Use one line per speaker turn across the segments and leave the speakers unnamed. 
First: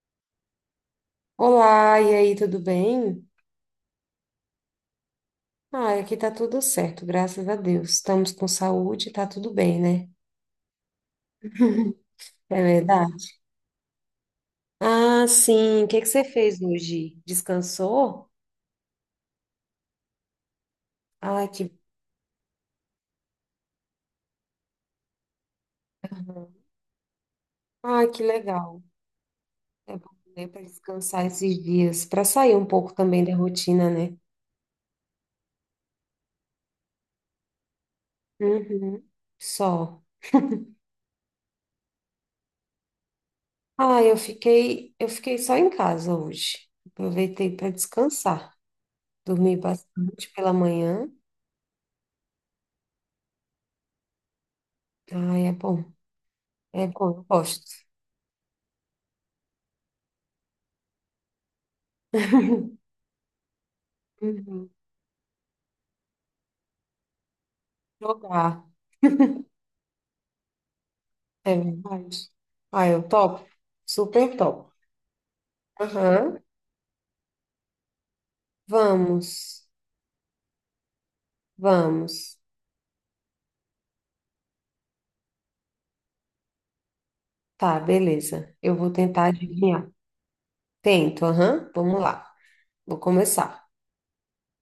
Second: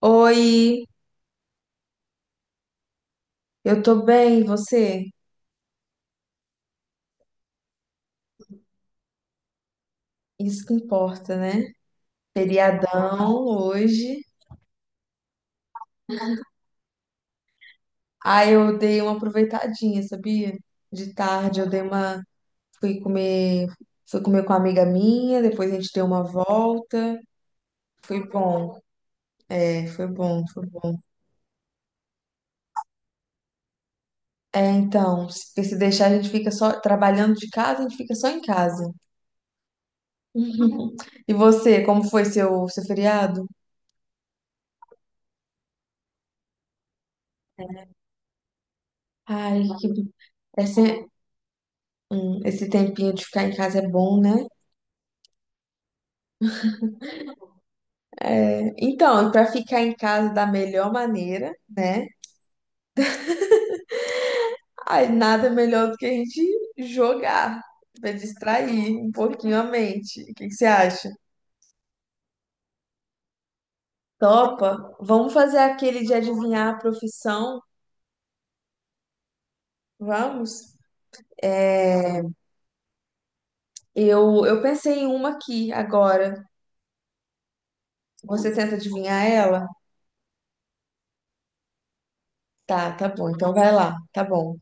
Oi,
Olá, e aí, tudo bem?
eu tô bem, e você?
Ah, aqui tá tudo certo, graças a Deus. Estamos com saúde, tá tudo bem, né?
Isso que importa, né?
É verdade.
Feriadão hoje.
Ah, sim. O que que você fez hoje? Descansou?
Ah, eu dei uma aproveitadinha, sabia? De
Ai,
tarde
que,
eu dei uma, fui comer, fui comer com uma amiga minha, depois a gente deu uma volta.
Ai, que
Foi bom,
legal.
é,
É
foi
bom,
bom,
né, para
foi bom.
descansar esses dias, para sair um pouco também da rotina, né?
É, então, se porque se deixar a gente fica só trabalhando de casa, a gente fica só em casa.
Uhum. Só.
Uhum. E você, como foi seu feriado?
Ah, eu fiquei só em casa hoje. Aproveitei para descansar. Dormi
Ai, que...
bastante pela
esse,
manhã.
esse tempinho de ficar em casa é bom, né?
Ah, é bom. É bom, eu gosto.
Então, para ficar em casa da melhor maneira, né?
Uhum.
Aí nada melhor do que a gente jogar, para
Jogar.
distrair um pouquinho a mente. O que que você acha?
É verdade. Ah, eu topo. Super top.
Topa? Vamos fazer aquele de
Aham.
adivinhar a profissão?
Vamos.
Vamos? É,
Vamos.
eu pensei em uma aqui agora.
Tá,
Você
beleza.
tenta
Eu vou
adivinhar
tentar
ela?
adivinhar. Tento, aham. Vamos lá.
Tá,
Vou
tá bom. Então
começar.
vai lá. Tá bom.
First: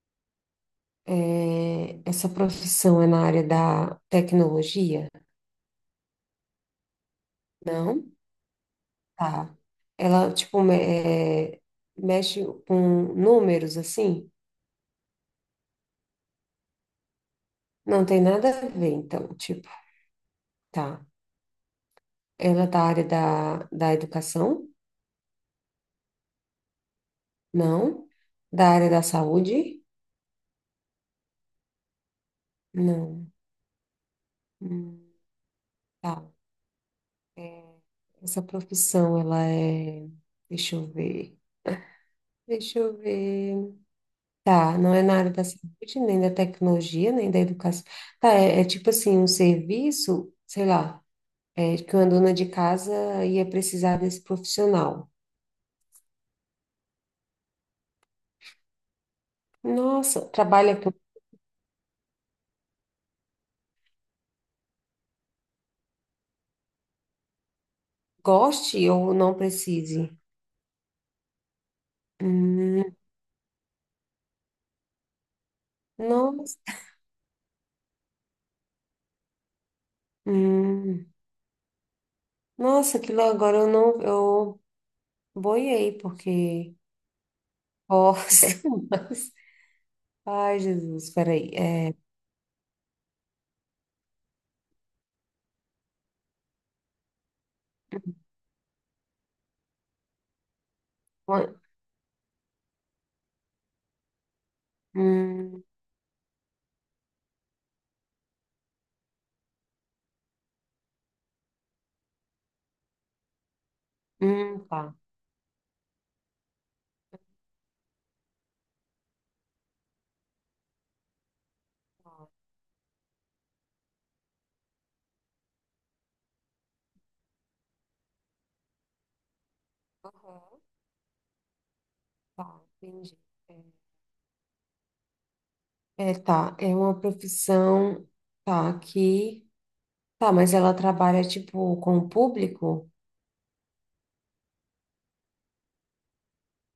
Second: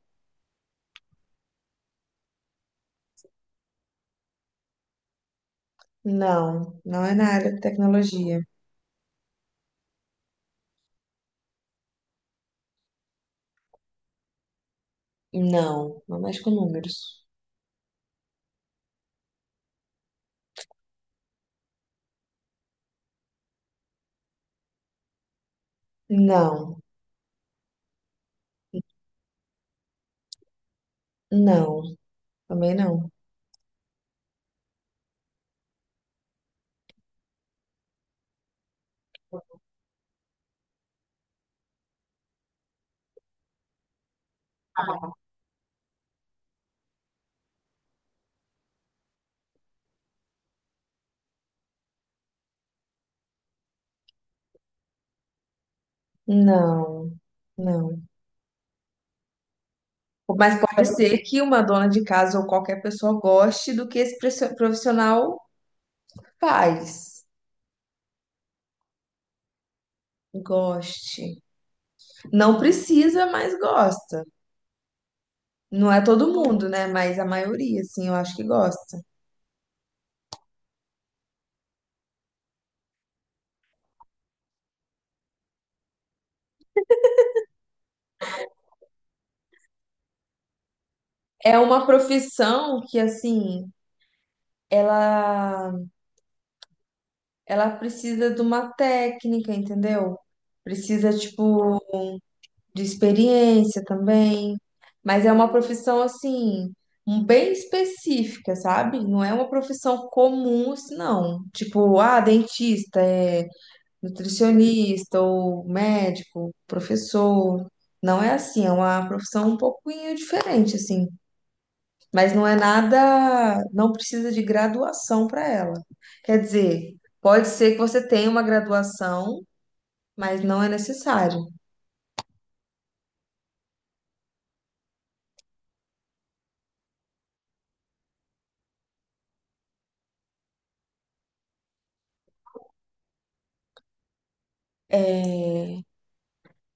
Essa profissão é na área da tecnologia?
Não, não é na área de
Não?
tecnologia.
Tá. Ela, tipo, é, mexe com números, assim?
Não, não mexe com números.
Não tem nada a ver, então, tipo, tá. Ela é da área da educação?
Não,
Não? Da área da saúde?
não, também não.
Não. Hum, tá. Essa profissão, ela é. Deixa eu ver. Deixa eu ver. Tá, não é na área da saúde, nem da tecnologia, nem da educação. Tá, é tipo assim, um serviço, sei lá, que uma dona de casa ia precisar desse profissional.
Não, não.
Nossa,
Mas
trabalha
pode
com
ser que uma dona de casa ou qualquer pessoa goste do que esse profissional faz.
goste ou não precise?
Goste. Não
Hum,
precisa, mas gosta. Não é todo
Nossa,
mundo, né? Mas a maioria, assim, eu acho que gosta.
hum, nossa, aquilo agora eu não, eu boiei, porque Forças. Ai, Jesus, peraí.
É uma profissão que, assim, ela, ela precisa de uma técnica, entendeu? Precisa, tipo, de experiência também, mas é uma
Hum,
profissão assim, um bem específica, sabe? Não é uma profissão comum, assim, não. Tipo, ah, dentista, é
tá.
nutricionista ou médico, professor. Não é assim, é uma profissão um pouquinho diferente, assim. Mas não é nada, não precisa de graduação para ela. Quer dizer, pode ser que você tenha uma graduação, mas
Aham,
não é necessário.
tá, entendi. Tá, é uma profissão, tá, aqui. Tá, mas ela trabalha, tipo, com o público?
É,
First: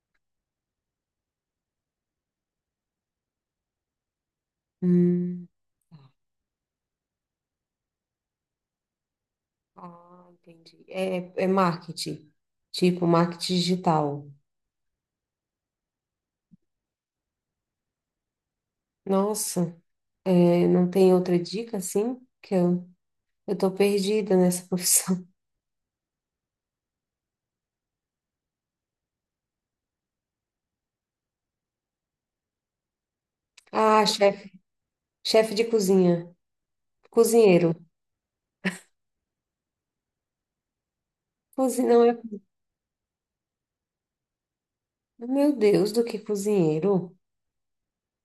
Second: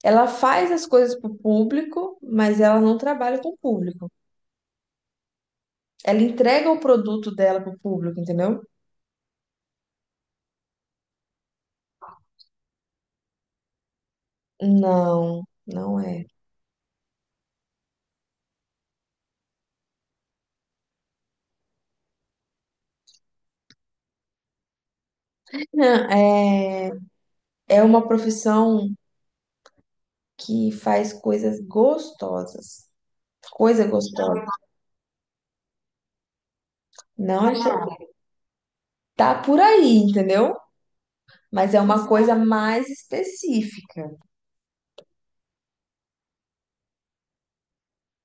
ela faz as coisas para o público, mas ela não trabalha com o público.
Hum,
Ela entrega o produto dela para o público, entendeu?
ah, entendi. É marketing, tipo, marketing digital.
Não, não é.
Nossa, não tem outra dica, assim? Que eu tô perdida nessa profissão.
É, é uma profissão que faz coisas gostosas. Coisa
Ah,
gostosa.
chefe, chefe de cozinha,
Não é.
cozinheiro.
Tá por aí, entendeu? Mas é
Cozinhão
uma
é,
coisa mais específica.
meu Deus, do que cozinheiro?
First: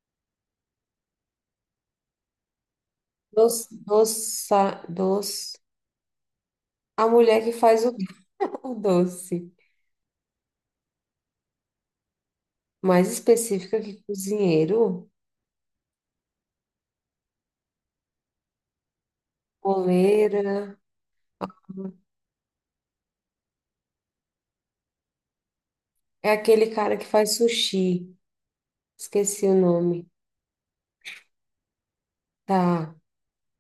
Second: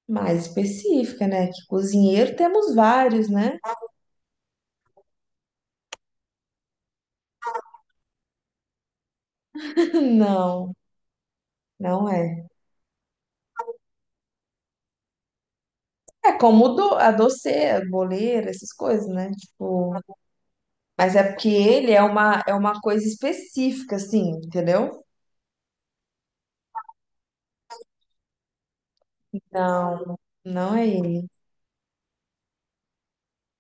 Mais específica, né? Que cozinheiro temos vários, né?
Doce, doça, doce. A mulher que faz o, o doce.
Não, não é.
Mais específica que cozinheiro,
É como do, a doceira, boleira, essas coisas, né? Tipo,
coleira.
mas é porque ele é uma coisa específica, assim, entendeu?
É aquele cara que faz sushi. Esqueci o nome.
Não, não é ele.
Tá.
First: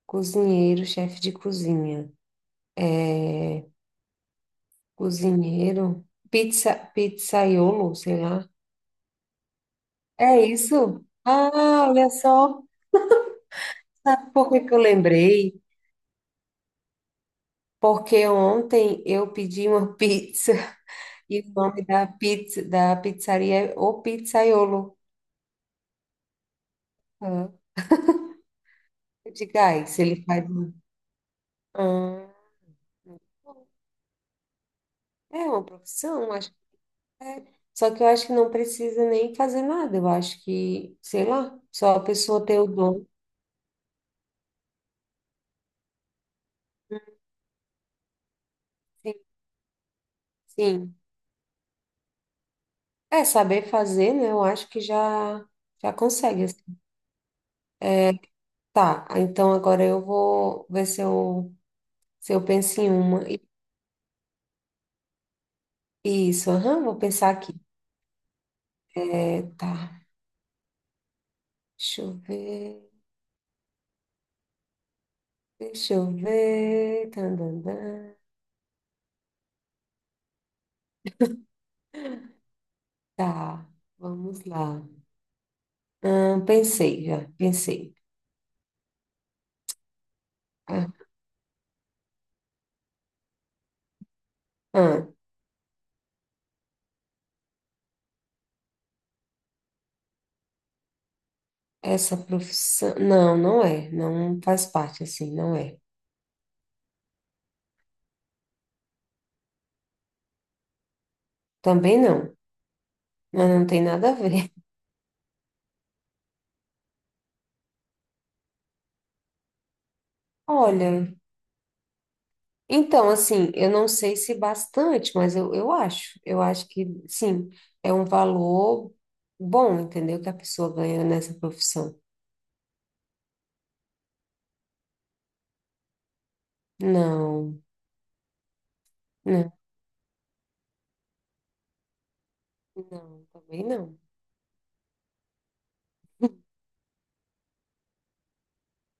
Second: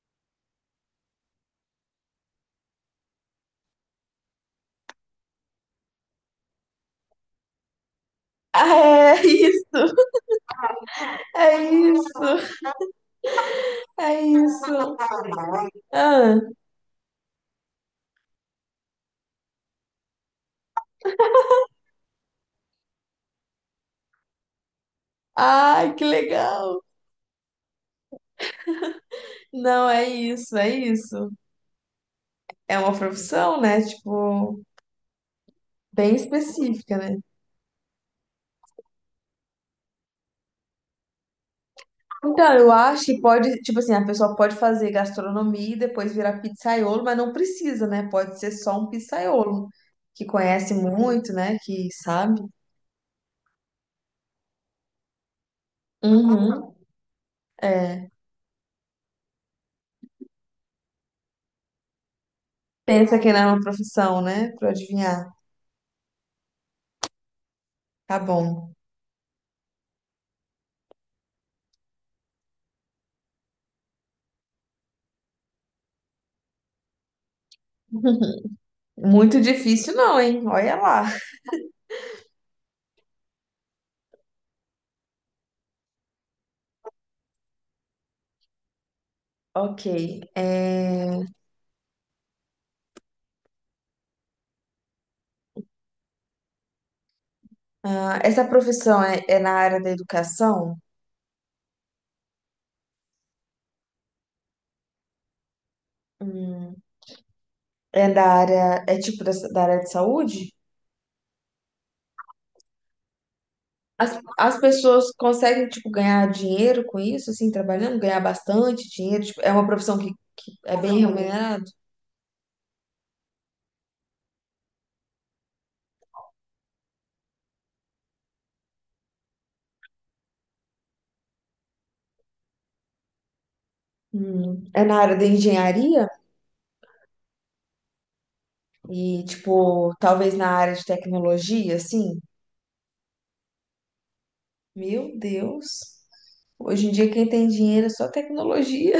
Cozinheiro, chefe de cozinha. É, Cozinheiro. Pizza, pizzaiolo, sei lá. É isso?
Ah, é
Ah,
isso!
olha
É isso!
só.
É
Sabe por que que eu
isso!
lembrei?
Ah,
Porque ontem eu pedi uma pizza e o nome da pizza da pizzaria é O Pizzaiolo.
ai, que legal!
Ah, eu digo, ai,
Não,
se
é
ele faz
isso, é
uma...
isso.
Ah,
É uma profissão, né? Tipo,
é uma
bem
profissão, acho que
específica, né?
é. Só que eu acho que não precisa nem fazer nada. Eu acho que, sei lá, só a pessoa
Então,
ter o
eu acho
dom.
que pode, tipo assim, a pessoa pode fazer gastronomia e depois virar pizzaiolo, mas não precisa, né? Pode ser só um
Sim,
pizzaiolo, que conhece
sim.
muito, né? Que sabe.
É saber fazer, né? Eu acho que já já consegue, assim.
Uhum. É.
É, tá, então agora eu vou ver se eu penso em
Pensa
uma.
que não é uma profissão, né? Pra adivinhar.
Isso, aham, vou pensar aqui.
Tá bom.
Tá. Deixa eu ver. Deixa eu ver. Tandandã.
Muito difícil não, hein? Olha lá.
Tá. Vamos lá. Ah, pensei já. Pensei.
Ok.
Ah,
É,
ah,
ah, essa profissão é, é na área da educação?
essa profissão. Não, não é. Não faz parte assim. Não é.
Hum, É da área, é tipo da, da área de saúde?
Também não. Mas não tem nada a
As,
ver.
as pessoas conseguem, tipo, ganhar dinheiro com isso, assim, trabalhando, ganhar bastante dinheiro, tipo, é uma profissão que é bem
Olha,
remunerada.
então, assim, eu não sei se bastante, mas eu acho. Eu acho que, sim, é um valor bom, entendeu? Que a pessoa ganha nessa profissão.
Hum. É na área da engenharia
Não,
e,
não,
tipo, talvez na área de tecnologia, assim.
não, também não.
Meu Deus. Hoje em dia quem tem dinheiro é só tecnologia.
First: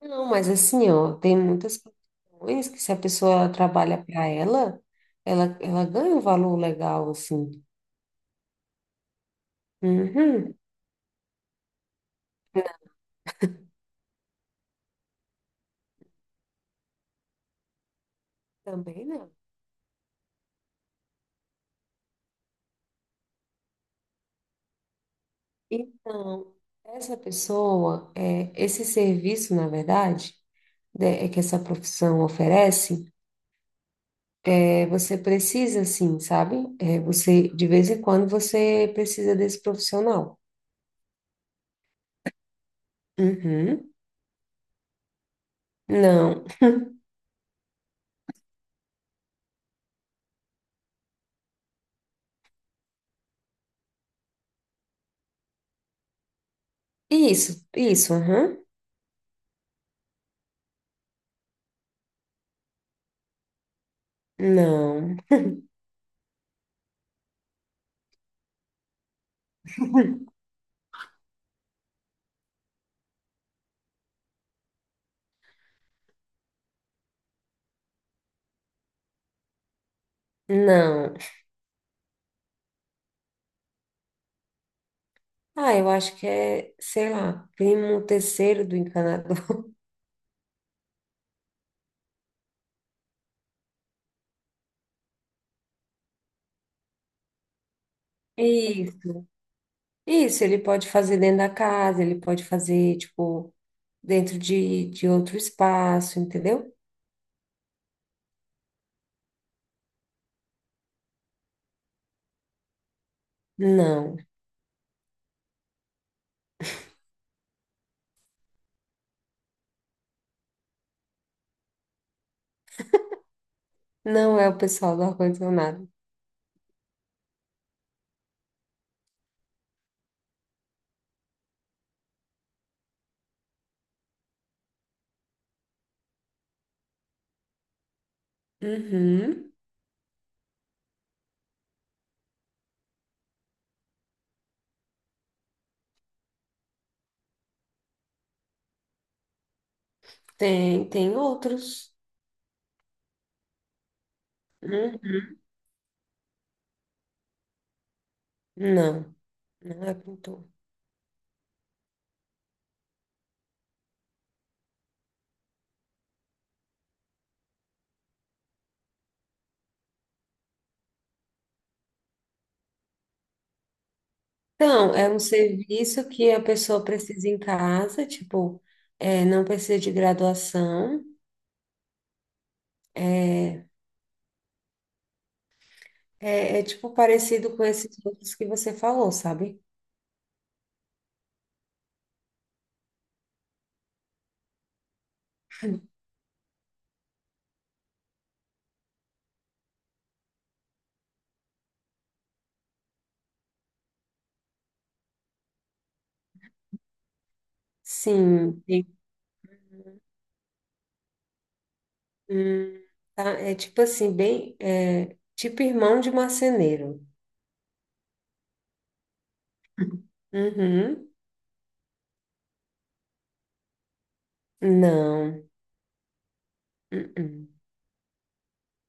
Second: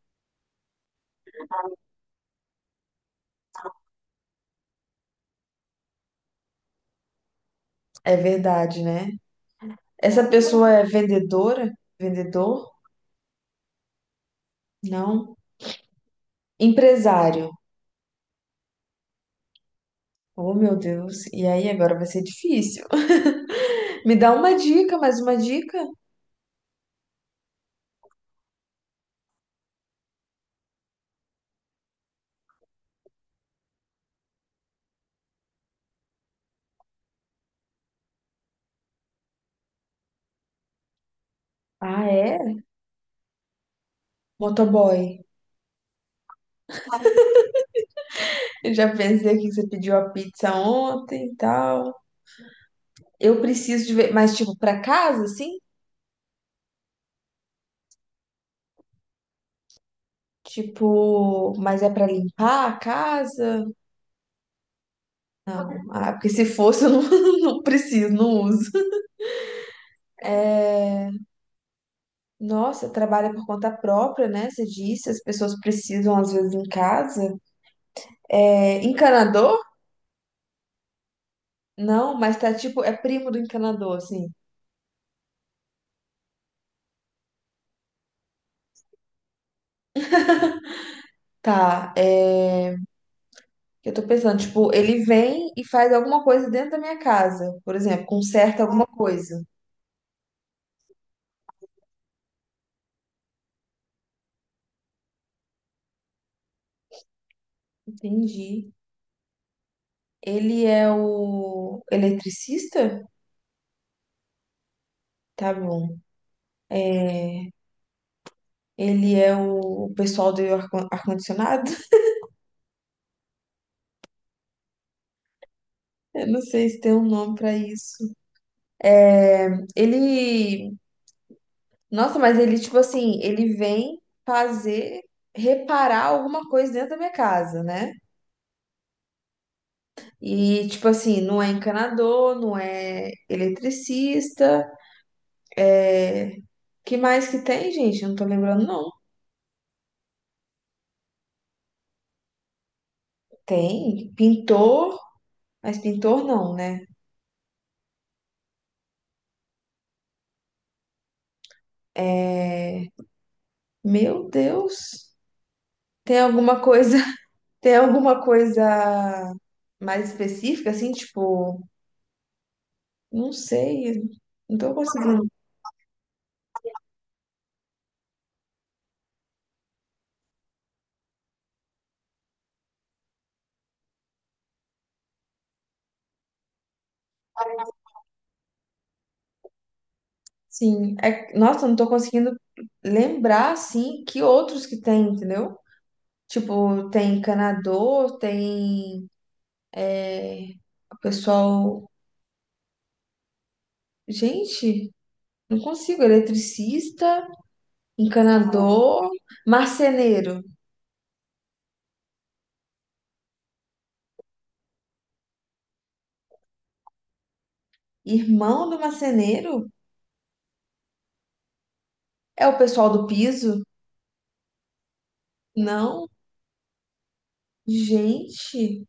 Não, mas assim, ó, tem muitas profissões que se a pessoa trabalha para ela, ela ganha um valor legal, assim.
É verdade, né? Essa
Uhum.
pessoa é vendedora? Vendedor? Não. Empresário.
Também não.
Oh, meu Deus. E aí agora vai ser difícil. Me dá uma dica, mais uma dica.
Então, essa pessoa, esse serviço, na verdade, né, é que essa profissão oferece, você precisa, assim, sabe? Você, de vez em quando, você precisa desse profissional.
Ah, é?
Uhum.
Motoboy.
Não.
Eu já pensei aqui que você pediu a pizza ontem e tal. Eu preciso de ver, mas tipo, pra casa, assim?
Isso, aham.
Tipo, mas é pra limpar a casa?
Não.
Não. Ah, porque se fosse, eu não, não preciso, não uso. Nossa, trabalha por conta própria, né? Você disse, as pessoas precisam às vezes em casa. É, encanador?
Não.
Não, mas tá tipo, é primo do encanador, assim.
Ah, eu acho que é, sei lá, primo terceiro do encanador.
Tá, é. Eu tô pensando, tipo, ele vem e faz alguma coisa dentro da minha casa, por exemplo, conserta alguma
Isso,
coisa.
isso, ele pode fazer dentro da casa, ele pode fazer, tipo, dentro de outro espaço, entendeu?
Entendi. Ele é o eletricista?
Não,
Tá bom. Ele é o pessoal do ar-condicionado?
não é o pessoal do ar-condicionado.
Eu não sei se tem um nome pra isso. É, ele. Nossa, mas ele, tipo assim, ele vem fazer. Reparar alguma coisa dentro da minha casa, né?
Uhum,
E, tipo assim, não é encanador, não é eletricista, é que mais que tem, gente? Eu não tô lembrando, não.
tem outros.
Tem pintor,
Uhum,
mas pintor não, né?
não, não é pintor.
É... Meu Deus. Tem alguma coisa, tem alguma coisa mais específica, assim, tipo, não sei, não tô
Então, é um
conseguindo.
serviço que a pessoa precisa em casa, tipo, não precisa de graduação. é, é tipo parecido com esses outros que você falou, sabe?
Sim, é... nossa, não tô conseguindo lembrar, assim, que outros que tem, entendeu? Tipo, tem encanador, tem é, o pessoal. Gente, não consigo, eletricista.
Sim.
Encanador, marceneiro.
Hum, tá, é tipo assim, bem. Tipo irmão de marceneiro.
Irmão do marceneiro?
Uhum.
É o pessoal do piso?
Não.
Não.
Uh-uh.
Gente,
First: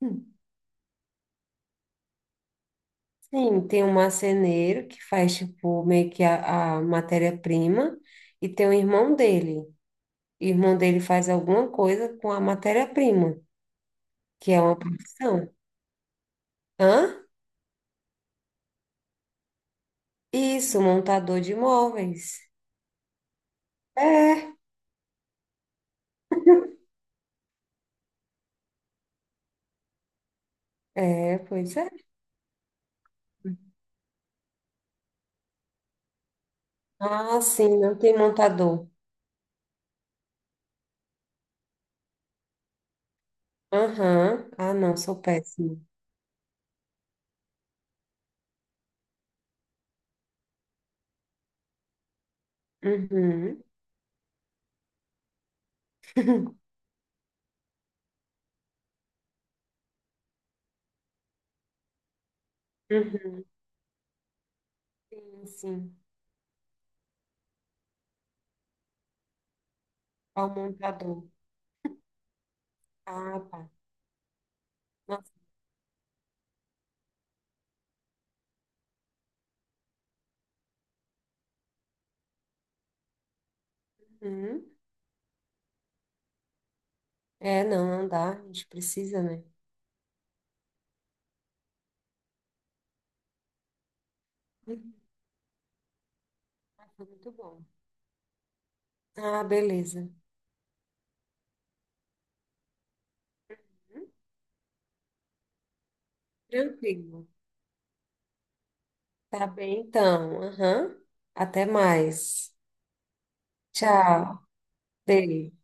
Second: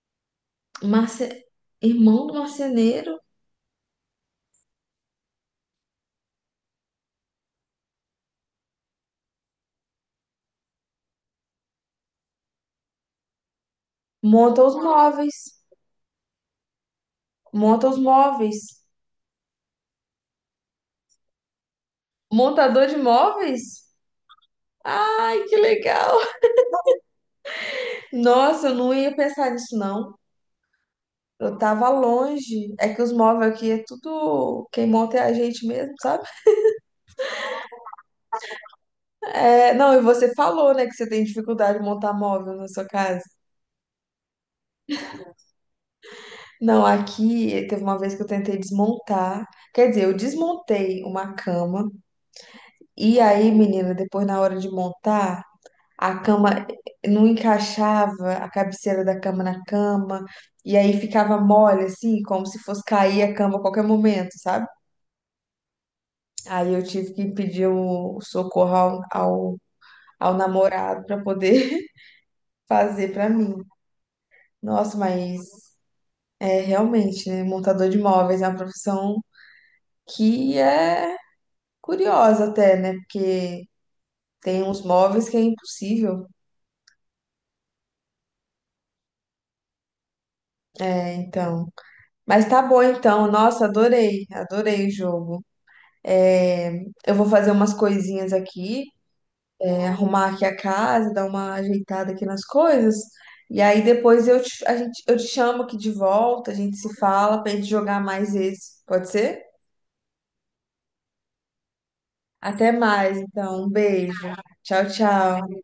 Hum.
marce... irmão do marceneiro
Sim, tem um marceneiro que faz, tipo, meio que a matéria-prima, e tem o irmão dele. O irmão dele faz alguma coisa com a matéria-prima, que é
monta os
uma
móveis.
profissão. Hã?
Monta os móveis.
Isso, montador de móveis.
Montador de móveis?
É,
Ai, que legal. Nossa, eu não ia pensar nisso, não. Eu
Pois
tava
é.
longe. É que os móveis aqui é tudo. Quem monta é a gente mesmo, sabe?
Ah, sim, não tem montador.
É... Não, e você falou, né, que você tem dificuldade de montar móvel na sua casa.
Aham. Ah, não, sou péssimo.
Não, aqui teve uma vez que eu tentei desmontar. Quer dizer, eu desmontei uma cama. E aí,
Uhum.
menina, depois na hora de montar, a cama não encaixava, a cabeceira da cama na cama. E aí ficava mole, assim, como se fosse cair a
Uhum.
cama a qualquer momento, sabe?
Sim, sim.
Aí eu tive que pedir o socorro ao
Ao
namorado para
montador.
poder fazer para
Ah,
mim.
tá.
Nossa,
Nossa.
mas é realmente, né? Montador de móveis é uma profissão que é curiosa até, né? Porque tem
Uhum.
uns móveis que é impossível.
Não, não dá. A gente precisa, né?
É, então. Mas tá bom então. Nossa, adorei. Adorei o
Uhum.
jogo. É,
Foi
eu vou
muito
fazer
bom.
umas coisinhas aqui,
Ah,
é,
beleza.
arrumar aqui a casa, dar uma ajeitada aqui nas coisas. E aí
Uhum.
depois eu te, a gente, eu te chamo aqui de volta, a gente se
Tranquilo.
fala pra gente jogar mais esse. Pode ser?
Tá bem, então. Aham. Até mais.
Até mais, então. Um beijo.
Tchau.
Tchau,
Beijo.
tchau.